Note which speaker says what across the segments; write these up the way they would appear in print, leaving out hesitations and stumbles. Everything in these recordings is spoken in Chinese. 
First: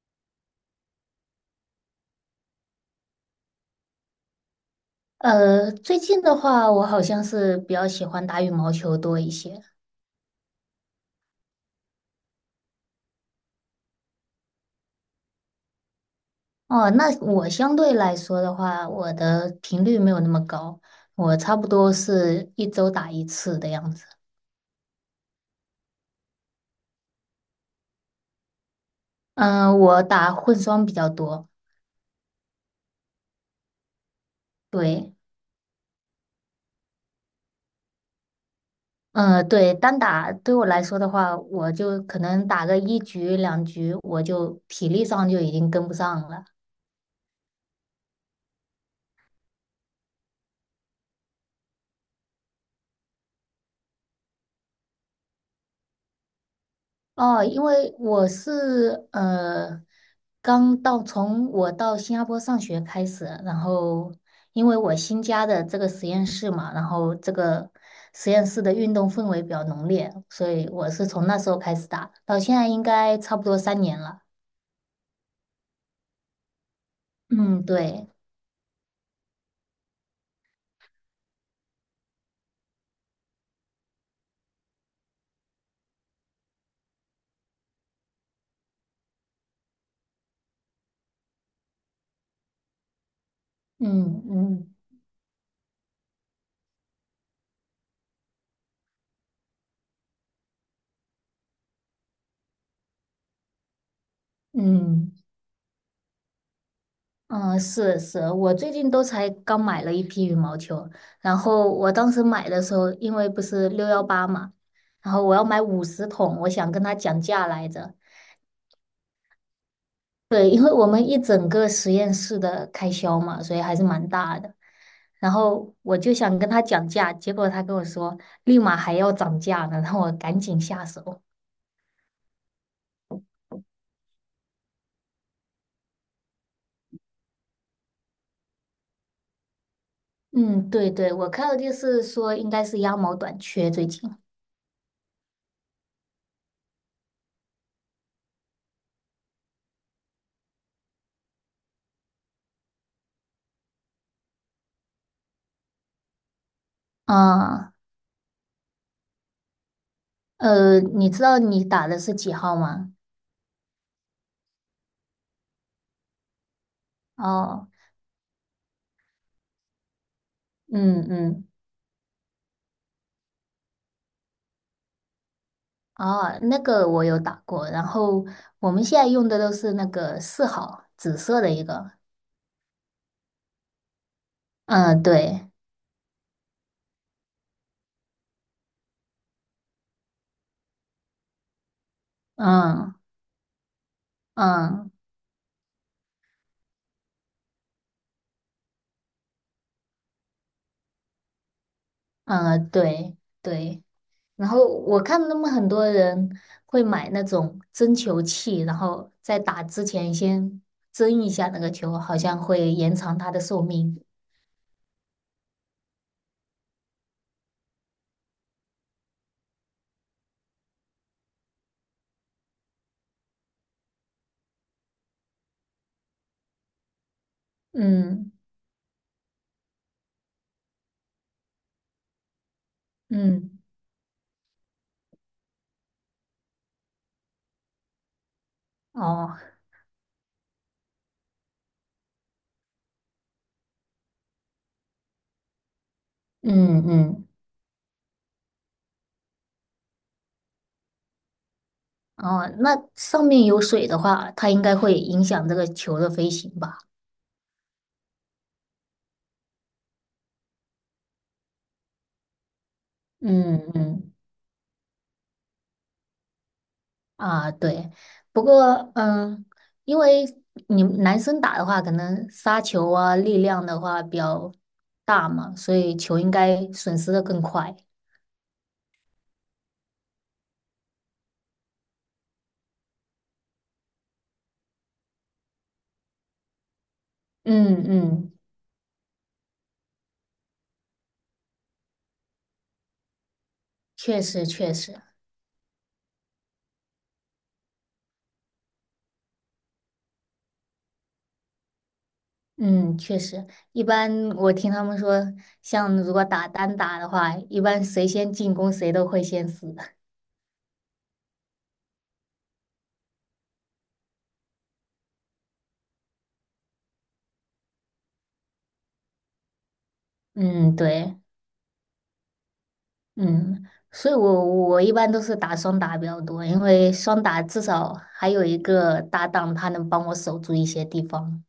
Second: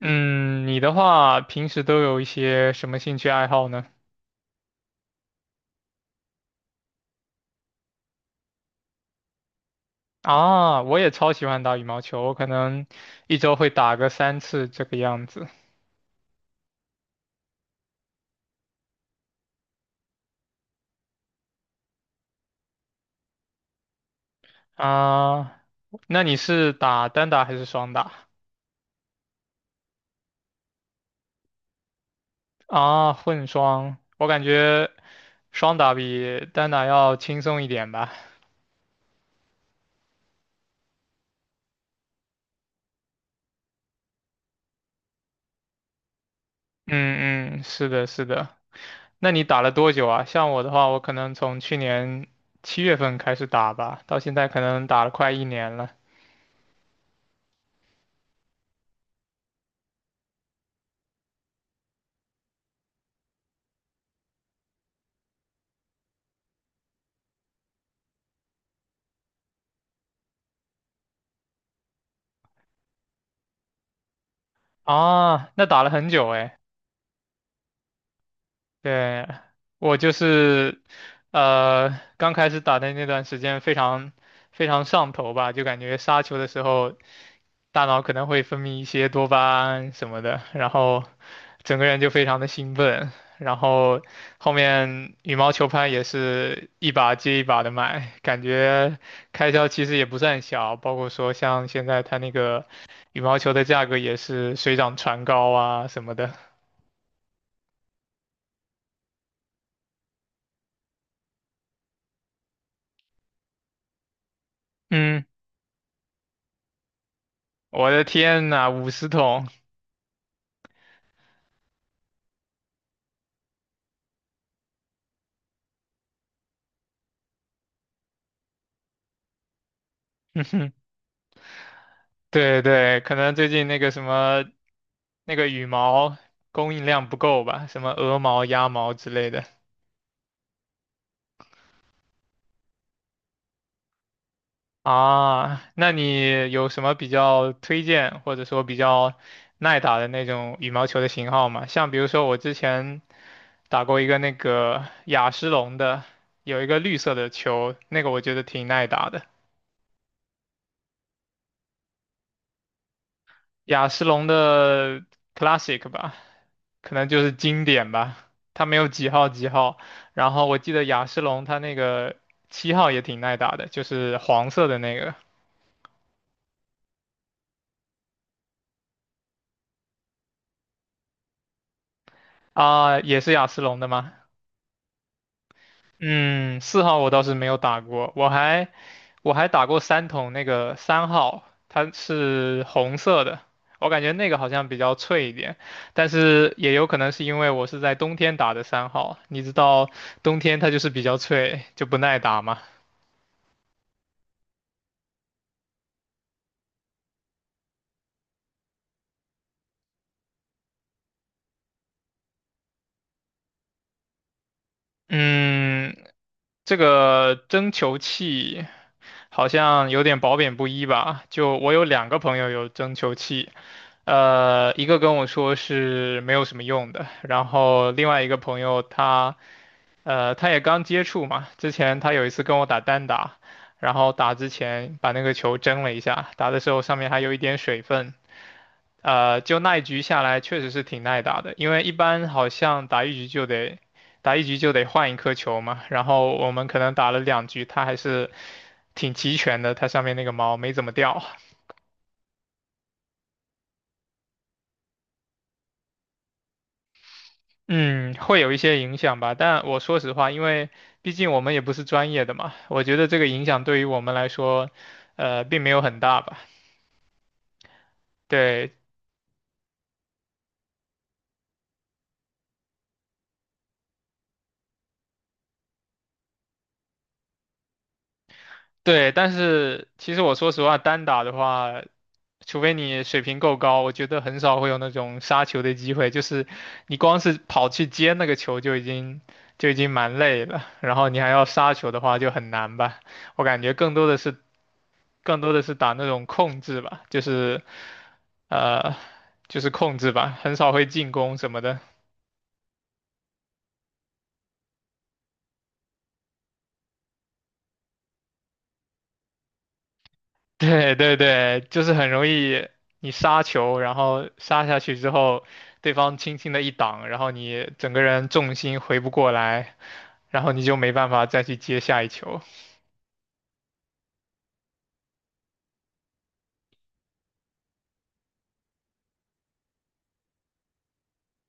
Speaker 1: 嗯，你的话平时都有一些什么兴趣爱好呢？
Speaker 2: 最近的话，我好像是比较喜欢打羽毛球多一些。
Speaker 1: 啊，我也超喜欢打羽毛球，我可能一周会打个3次这个样子。
Speaker 2: 哦，那我相对来说的话，我的频率没有那么高，我差不多是一周打一次的样子。
Speaker 1: 啊，那你是打单打还是双打？
Speaker 2: 嗯、我打混双比较多。
Speaker 1: 啊，混双，我感觉
Speaker 2: 对，
Speaker 1: 双打比单打要轻松一点吧。
Speaker 2: 嗯、对，单打对我来说的话，我就可能打个一局两局，我就体力上就已经跟不上了。
Speaker 1: 嗯嗯，是的，是的。那你打了多久啊？像我的话，我可能从去年7月份开始打吧，到现在可能打了快一年了。
Speaker 2: 哦，因为我是从我到新加坡上学开始，然后因为我新加的这个实验室嘛，然后这个实验室的运动氛围比较浓烈，所以我是从那时候开始打，到现在应该差不多3年了。
Speaker 1: 啊，那打了很久诶。
Speaker 2: 嗯，对，
Speaker 1: 对，我就是，呃，刚开始打的那段时间非常非常上头吧，就感觉杀球的时候，大脑可能会分泌一些多巴胺什么的，然后整个人就非常的兴奋，然后
Speaker 2: 嗯
Speaker 1: 后
Speaker 2: 嗯
Speaker 1: 面羽毛球拍也是一把接一把的买，感觉开销其实也不算小，包括说像现在它那个羽毛球的价格也是水涨
Speaker 2: 嗯。
Speaker 1: 船高啊什么的。
Speaker 2: 嗯，是是，我最近都才刚买了一批羽毛球，然后我当时买的时候，因为不是6.18嘛，然后
Speaker 1: 嗯，
Speaker 2: 我要买50桶，我想跟他讲价来
Speaker 1: 我
Speaker 2: 着。
Speaker 1: 的天呐，50桶！
Speaker 2: 对，因为我们一整个实验室的开销嘛，所以还是蛮大的。然后我就想跟他讲价，结果他跟我说立马还要涨价呢，让我 赶
Speaker 1: 嗯
Speaker 2: 紧
Speaker 1: 哼，
Speaker 2: 下手。
Speaker 1: 对对，可能最近那个什么那个羽毛供应量不够吧，什么鹅毛、鸭毛之类的
Speaker 2: 嗯，对对，我看到就是说应该是鸭毛短缺最近。
Speaker 1: 啊。那你有什么比较推荐或者说比较耐打的那种羽毛球的型号吗？像比如说我之前打过一个那个雅诗龙的，有一个绿色的球，
Speaker 2: 啊，
Speaker 1: 那个我觉得挺耐打的。
Speaker 2: 你知道你打的是几号吗？
Speaker 1: 雅诗龙的 Classic 吧，可能就是经
Speaker 2: 哦，
Speaker 1: 典吧。它没有几号几号，然后我记得
Speaker 2: 嗯
Speaker 1: 雅诗龙
Speaker 2: 嗯，
Speaker 1: 它那个7号也挺耐打的，就是黄色的那个
Speaker 2: 哦，那个我有打过，然后我们现在用的都是那个4号，紫色的一个，
Speaker 1: 啊，也是雅诗龙的吗？
Speaker 2: 嗯，对，
Speaker 1: 嗯，4号我倒是没有打过，我还打过3筒那个三号，它是
Speaker 2: 嗯
Speaker 1: 红色的，我感觉那个好像比
Speaker 2: 嗯
Speaker 1: 较脆一点，但是也有可能是因为我是在冬天打的三号。你知道冬天它就是比较脆，就不耐打嘛。
Speaker 2: 嗯，对对，然后我看他们很多人会买那种针球器，然后在打之前先针一下那个球，好像会延长它的寿命。
Speaker 1: 嗯，这个蒸球器好像有点褒贬不一吧？就我有两个朋友有蒸球器，一个跟我说是没有什么用的，然后另外一
Speaker 2: 嗯
Speaker 1: 个朋友他。他也刚接触嘛，之前他有一次跟我打单打，
Speaker 2: 嗯，
Speaker 1: 然后打之前把那个球蒸了一下，打的时候上面还有一点水分，
Speaker 2: 哦，
Speaker 1: 就那一局下来确实是挺耐打的，因为一般好像打一局就得换一颗球嘛，然后我们可
Speaker 2: 嗯
Speaker 1: 能打了
Speaker 2: 嗯。
Speaker 1: 2局，它还是挺齐全的，它上面那个毛没怎么掉。
Speaker 2: 哦，那上面有水的话，它应该会影响这个球的飞行吧？
Speaker 1: 嗯，会有一些影响吧，但我说实话，因为毕竟我们也不是专业的嘛，我觉得这个影
Speaker 2: 嗯
Speaker 1: 响对于我
Speaker 2: 嗯，
Speaker 1: 们来说，并没有很大吧。
Speaker 2: 啊，对，不
Speaker 1: 对，
Speaker 2: 过因为你们男生打的话，可能杀球啊，力量的话比较大嘛，所以球应该损失的更快。
Speaker 1: 对，但是其实我说实话，单打的话，除非你水平够高，我觉得很少会有那种杀球的机会。就是你光是跑
Speaker 2: 嗯
Speaker 1: 去接那
Speaker 2: 嗯
Speaker 1: 个球就已经蛮累了，然后你还要杀球的话就很难吧。我感觉更多的
Speaker 2: 确
Speaker 1: 是
Speaker 2: 实，确实，
Speaker 1: 更多的是打那种控制吧，呃就是控制吧，很少会进攻什么的。
Speaker 2: 嗯，确实，一般我听他们说，像如果打单打的话，一般谁先进攻谁都会先死。
Speaker 1: 对对对，就是很容易你杀球，然后杀下去之后，对方轻轻的一挡，然后你整个人重心回不过来，然后你
Speaker 2: 嗯，
Speaker 1: 就没办
Speaker 2: 对。
Speaker 1: 法再去接下一球。
Speaker 2: 嗯，所以我一般都是打双打比较多，因为双打至少还有一个搭档，他能帮我守住一些地方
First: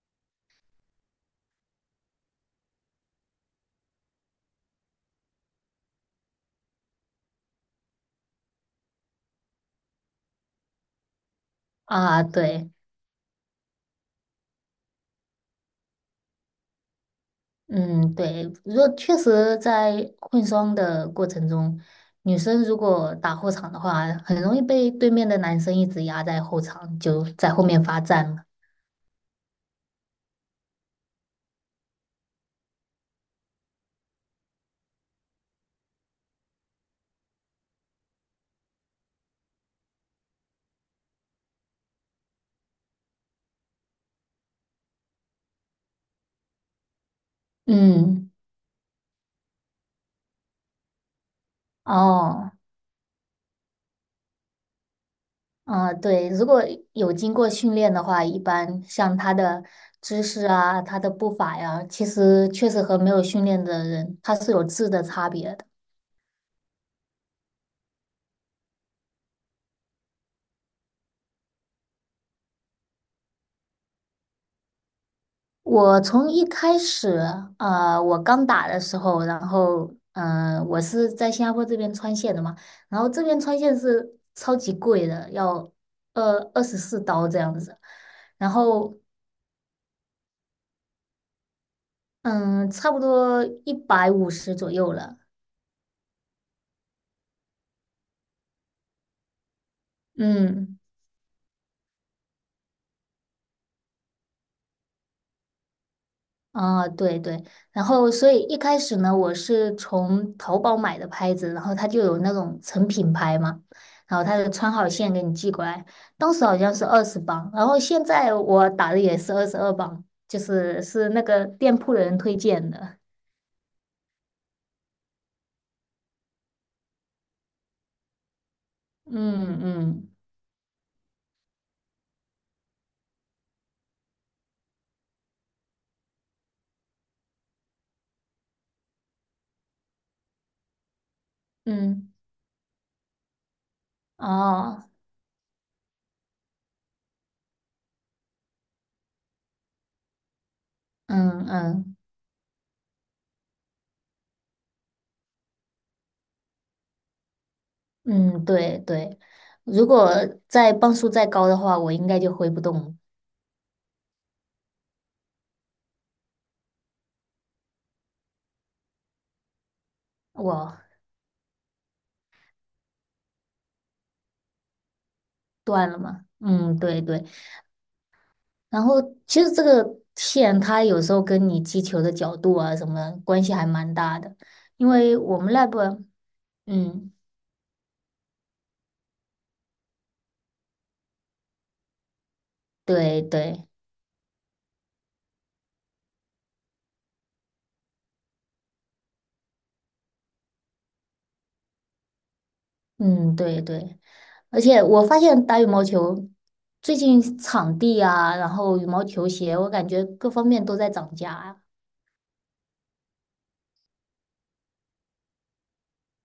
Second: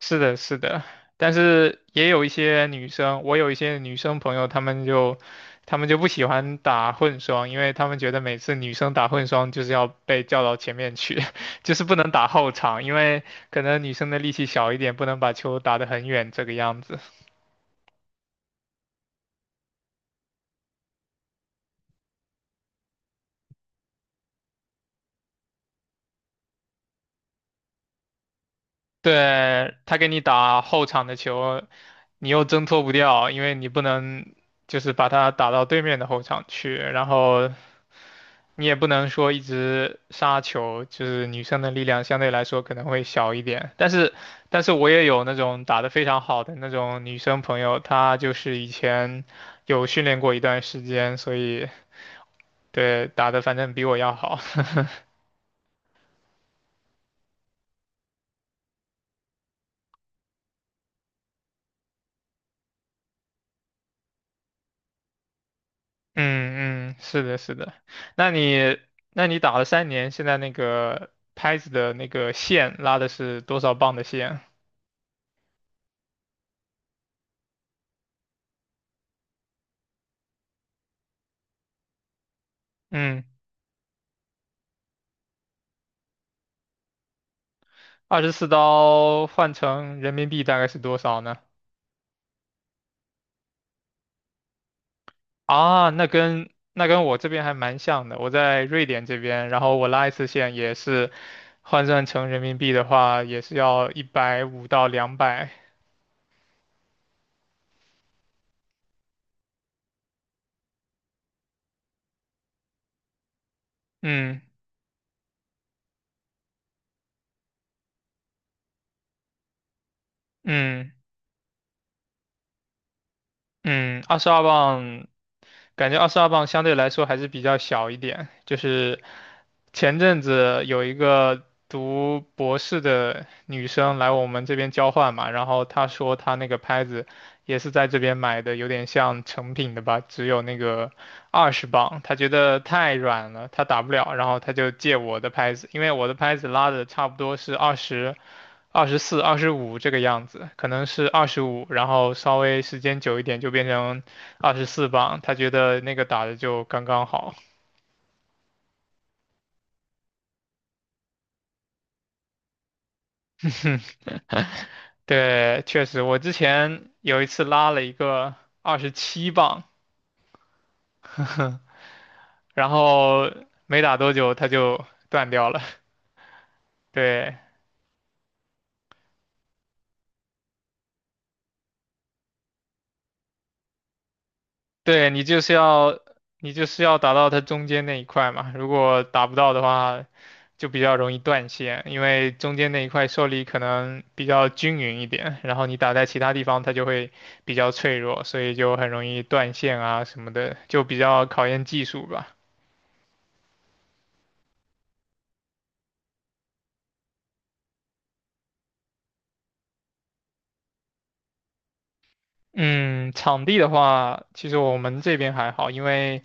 Speaker 1: 是的，是的，但是也有一些女生，我有一些女生朋友，她们就不喜欢打混双，因为她们觉得每次女生打混双就是要被叫到前面去，就是不能
Speaker 2: 啊。
Speaker 1: 打后
Speaker 2: 对，
Speaker 1: 场，因为可能女生的力气小一点，不能把球打得很远这个样子。
Speaker 2: 嗯，对，如果确实在混双的过程中，女生如果打后场的话，很容易被对面的男生一直压在后场，就在后面罚站了。
Speaker 1: 对，他给你打后场的球，你又挣脱不掉，因为你不能就是把他打到对面的后场去，然后你也不能说一直杀球，就是女生的力量相对来说可能会小一点。但是我也有那种打得非常好的那种女生朋友，她
Speaker 2: 嗯，
Speaker 1: 就是以前有训练过一段时间，所以
Speaker 2: 哦。
Speaker 1: 对打的反正比我要好。
Speaker 2: 啊，对，如果有经过训练的话，一般像他的姿势啊、他的步伐呀，其实确实和没有训练的人，他是有质的差别的。
Speaker 1: 嗯嗯，是的，是的。那你，那你打了3年，现在那个拍子的那个线拉的是多少磅的线？
Speaker 2: 我从一开始，啊，我刚打的时候，然后，我是在新加坡这边穿线的嘛，然后这
Speaker 1: 嗯，
Speaker 2: 边穿线是超级贵的，要二十四刀这样子，
Speaker 1: 二十四
Speaker 2: 然后，
Speaker 1: 刀换成人民币大概是多少呢？
Speaker 2: 嗯，差不多150左右了，
Speaker 1: 啊，那跟我这边还蛮像的。我在瑞典这边，然后我拉一次线也
Speaker 2: 嗯。
Speaker 1: 是换算成人民币的话，也是要一百五到200。
Speaker 2: 啊，对对，然后所以一开始呢，我是从淘宝买的拍子，然后它就有那种成品拍嘛，然后它
Speaker 1: 嗯
Speaker 2: 就穿好线给你寄过来，当时好像是20磅，然后现在我打的也是22磅，就是
Speaker 1: 嗯
Speaker 2: 是那个店铺的人推荐的，
Speaker 1: 嗯，二十二磅感觉二十二磅相对来说还是比较小一点。就是
Speaker 2: 嗯
Speaker 1: 前
Speaker 2: 嗯
Speaker 1: 阵子有一个读博士的女生来我们这边交换嘛，然后她说她那个拍子也是在这边买的，有点像成品的吧，只有那个20磅，
Speaker 2: 嗯，
Speaker 1: 她觉得太软了，她打不了，然后她就
Speaker 2: 哦，
Speaker 1: 借我的拍子，因为我的拍子拉的差不多是二十。24、25这个样子，可能是二十
Speaker 2: 嗯
Speaker 1: 五，然
Speaker 2: 嗯
Speaker 1: 后稍微时间久一点就变成24磅，他觉得那个打的就刚刚好。
Speaker 2: 嗯，对对，如果磅数再高的话，我应该就挥不动，
Speaker 1: 对，确实，我之前有一次拉了一个27磅，
Speaker 2: 我
Speaker 1: 然后没打多久它就断掉了。
Speaker 2: 断了嘛，嗯，对对。
Speaker 1: 对，
Speaker 2: 然后其实这个线它有时候跟你击球的角度啊什么关系还蛮大的，因
Speaker 1: 对，
Speaker 2: 为
Speaker 1: 你
Speaker 2: 我
Speaker 1: 就是
Speaker 2: 们
Speaker 1: 要
Speaker 2: lab，
Speaker 1: 你就是要
Speaker 2: 嗯，
Speaker 1: 打到它中间那一块嘛，如果打不到的话，就比较容易断线，因为中间那一块
Speaker 2: 对
Speaker 1: 受力可
Speaker 2: 对，
Speaker 1: 能比较均匀一点，然后你打在其他地方它就会比较脆弱，所以就很容易断线啊什么的，就比较考验技术吧。
Speaker 2: 嗯对对，而且我发现打羽毛球最近场地啊，然后羽毛球鞋，我感觉各方面都在涨价啊。
Speaker 1: 嗯，场地的话，其实我们这边还好，因为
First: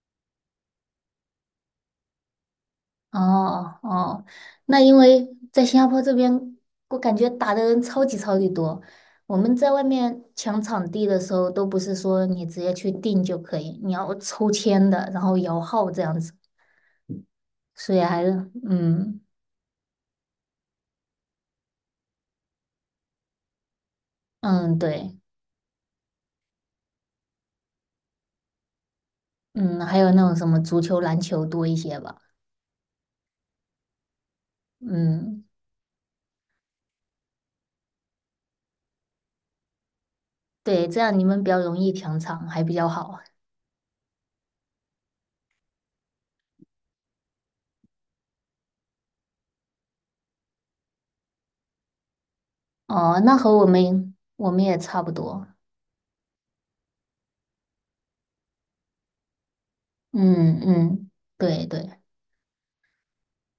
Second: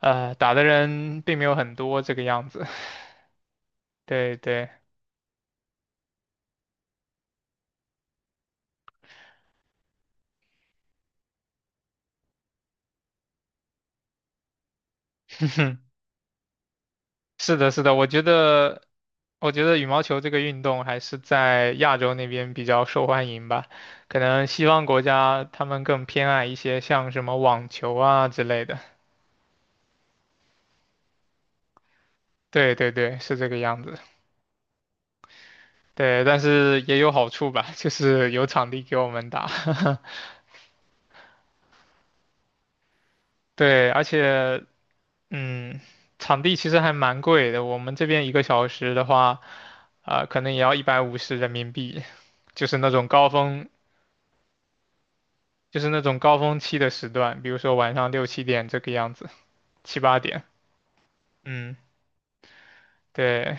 Speaker 1: 打的人并没有很多这个样子。
Speaker 2: 哦哦，
Speaker 1: 对对，
Speaker 2: 那因为在新加坡这边，我感觉打的人超级超级多。我们在外面抢场地的时候，都不是说你直接去订就可以，你要抽签的，然后摇 号这样子。
Speaker 1: 是的，是的，
Speaker 2: 所以
Speaker 1: 我觉
Speaker 2: 还是，
Speaker 1: 得，
Speaker 2: 嗯
Speaker 1: 我觉得羽毛球这个运动还是在亚洲那边比较受欢迎吧。可能西
Speaker 2: 嗯，
Speaker 1: 方国
Speaker 2: 对，
Speaker 1: 家他们更偏爱一些像什么网球啊之类的。
Speaker 2: 嗯，还有那种什么足球、篮球多一些吧。
Speaker 1: 对对对，是这个样子。
Speaker 2: 嗯，
Speaker 1: 对，但是也有好处吧，就是有场地给我们打。
Speaker 2: 对，这样你们比较容易抢场，还比较好。
Speaker 1: 对，而且，嗯，场地其实还蛮贵的。我们这边一个小时的话，可能也要150人民币，就是那种
Speaker 2: 哦，
Speaker 1: 高
Speaker 2: 那和我
Speaker 1: 峰
Speaker 2: 们我们也差不多。
Speaker 1: 就是那种高峰期的时段，比如说晚上6、7点这个样子，7、8点。
Speaker 2: 嗯嗯，对
Speaker 1: 嗯，
Speaker 2: 对，
Speaker 1: 对。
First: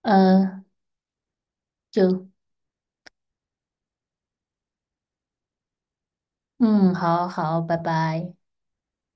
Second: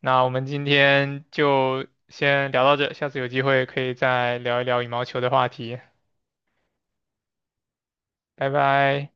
Speaker 1: 那我们今
Speaker 2: 呃，
Speaker 1: 天就
Speaker 2: 就。
Speaker 1: 先聊到这，下次有机会可以再聊一聊羽毛球的话题。
Speaker 2: 嗯，好好，拜拜。
Speaker 1: 拜拜。